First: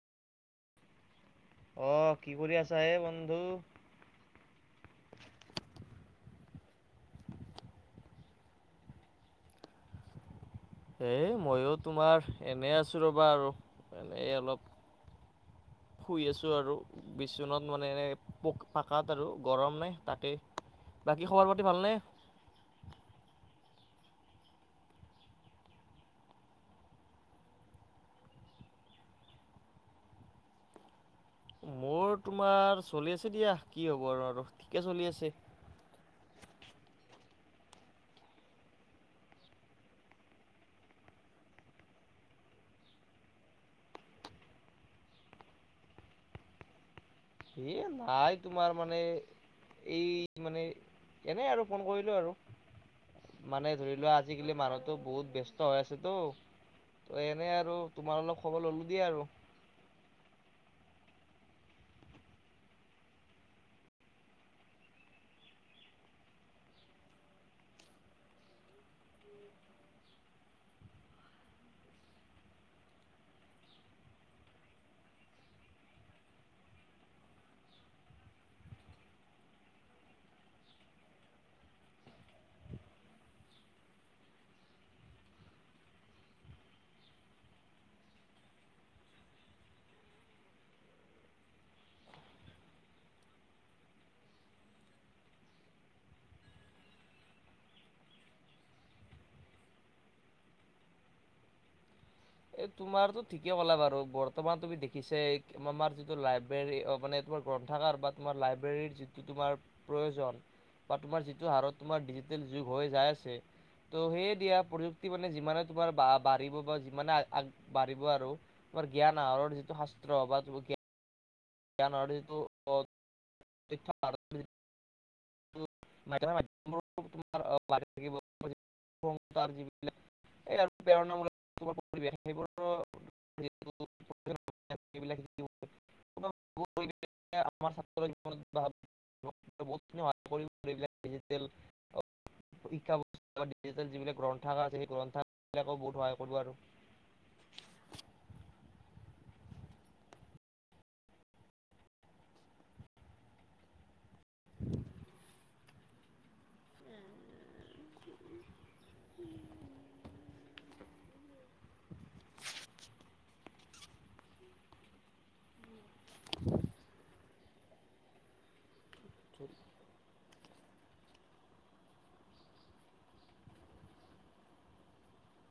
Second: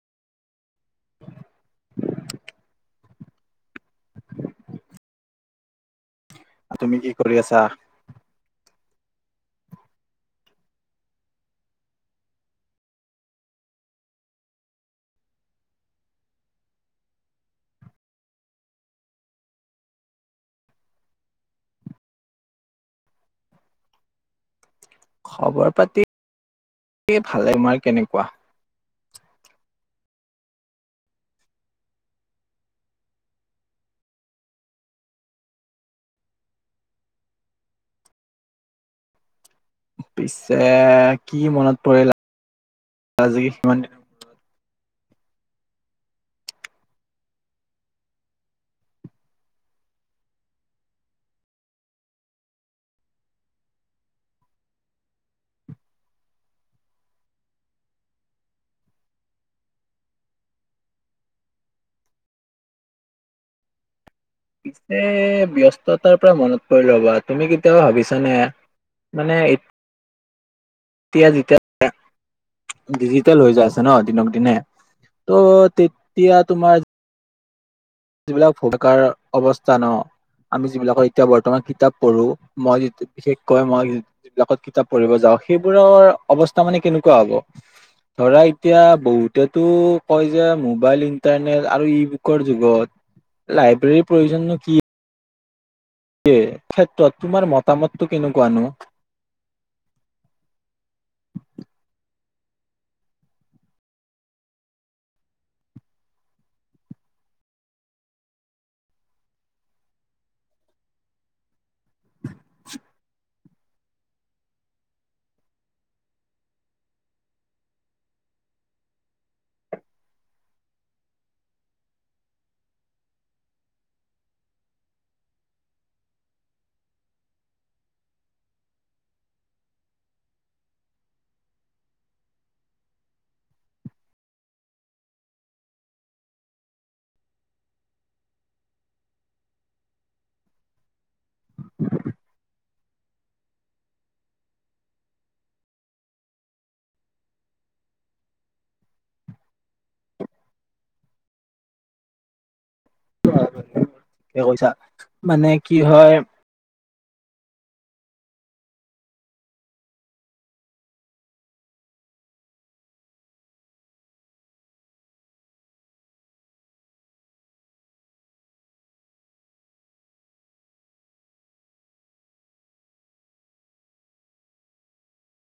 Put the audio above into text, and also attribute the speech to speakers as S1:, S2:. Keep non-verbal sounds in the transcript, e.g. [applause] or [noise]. S1: আহ কি কৰি আছা এ বন্ধু।
S2: তুমি কি কৰি আছা।
S1: এ মই তোমাৰ এনে আছো ৰবা আৰু এনেই অলপ।
S2: [unintelligible]
S1: শুই আছোঁ আৰু, বিচনাত মানে, এনে পোক পাকাত আৰু গৰম নে তাকেই। বাকী খবৰ পাতি ভালনে
S2: [unintelligible] খবৰ পাতি ভালে। তোমাৰ কেনেকুৱা?
S1: মোৰ
S2: [unintelligible]
S1: তোমাৰ চলি আছে দিয়া। কি হবৰ আৰু ঠিকে চলি আছে।
S2: পিছে কি মনত পৰিল আজি সিমান দিনৰ
S1: এ নাই তোমাৰ মানে, এই মানে এনেই আৰু ফোন কৰিলো আৰু। মানে ধৰি লোৱা আজিকালি মানুহতো বহুত ব্যস্ত হৈ আছেতো। তো এনেই আৰু তোমাৰ অলপ খবৰ ললো দিয়া আৰু।
S2: [inaudible] পিছে ব্যস্ততাৰ পৰা মনত পৰি ৰ'বা তুমি কেতিয়াবা ভাবিছানে মানে, এতিয়া, যেতিয়া ডিজিটেল হৈ যাই আছে ন দিনক দিনে ত' তেতিয়া তোমাৰ যিবিলাক ভকাৰ অৱস্থা ন আমি যিবিলাকত এতিয়া বৰ্তমান কিতাপ পঢ়ো। মই বিশেষকৈ মই যিবিলাকত কিতাপ পঢ়িব যাওঁ, সেইবোৰৰ অৱস্থা মানে কেনেকুৱা হব? ধৰা এতিয়া বহুতেতো কয় যে মোবাইল ইন্টাৰনেট আৰু ই-বুকৰ যুগত লাইব্ৰেৰীৰ প্ৰয়োজন কি? ক্ষেত্ৰত তোমাৰ মতামতটো কেনেকুৱানো? [inaudible]
S1: এ তোমাৰ তো ঠিকে কলা বাৰু। বৰ্তমান তুমি দেখিছাই আমাৰ যিটো লাইব্ৰেৰী মানে, তোমাৰ গ্ৰন্থাৰ বা তোমাৰ লাইব্ৰেৰীৰ যিটো তোমাৰ প্ৰয়োজন বা তোমাৰ যিটো হাৰত তোমাৰ ডিজিটেল যুগ হৈ যাই আছে ত' সেই দিয়া প্ৰযুক্তি মানে যিমানে তোমাৰ বা বাঢ়িব বা যিমানে আগবাঢ়িব আৰু তোমাৰ জ্ঞান আহৰণৰ যিটো শাস্ত্ৰ বা জ্ঞান। জ্ঞানটো [unintelligible] [unintelligible] তাৰ যিলাক এই আৰু প্ৰেৰণামূলক পৰিৱেশ সেইবোৰ
S2: [inaudible]
S1: [unintelligible] [unintelligible] [unintelligible] যিবিলাক গ্ৰন্থ আছে সেই গ্ৰন্থ বিলাকে বহুত সহায় কৰিব আৰু।
S2: [inaudible] কৈছা মানে কি হয়।
S1: [inaudible] [inaudible]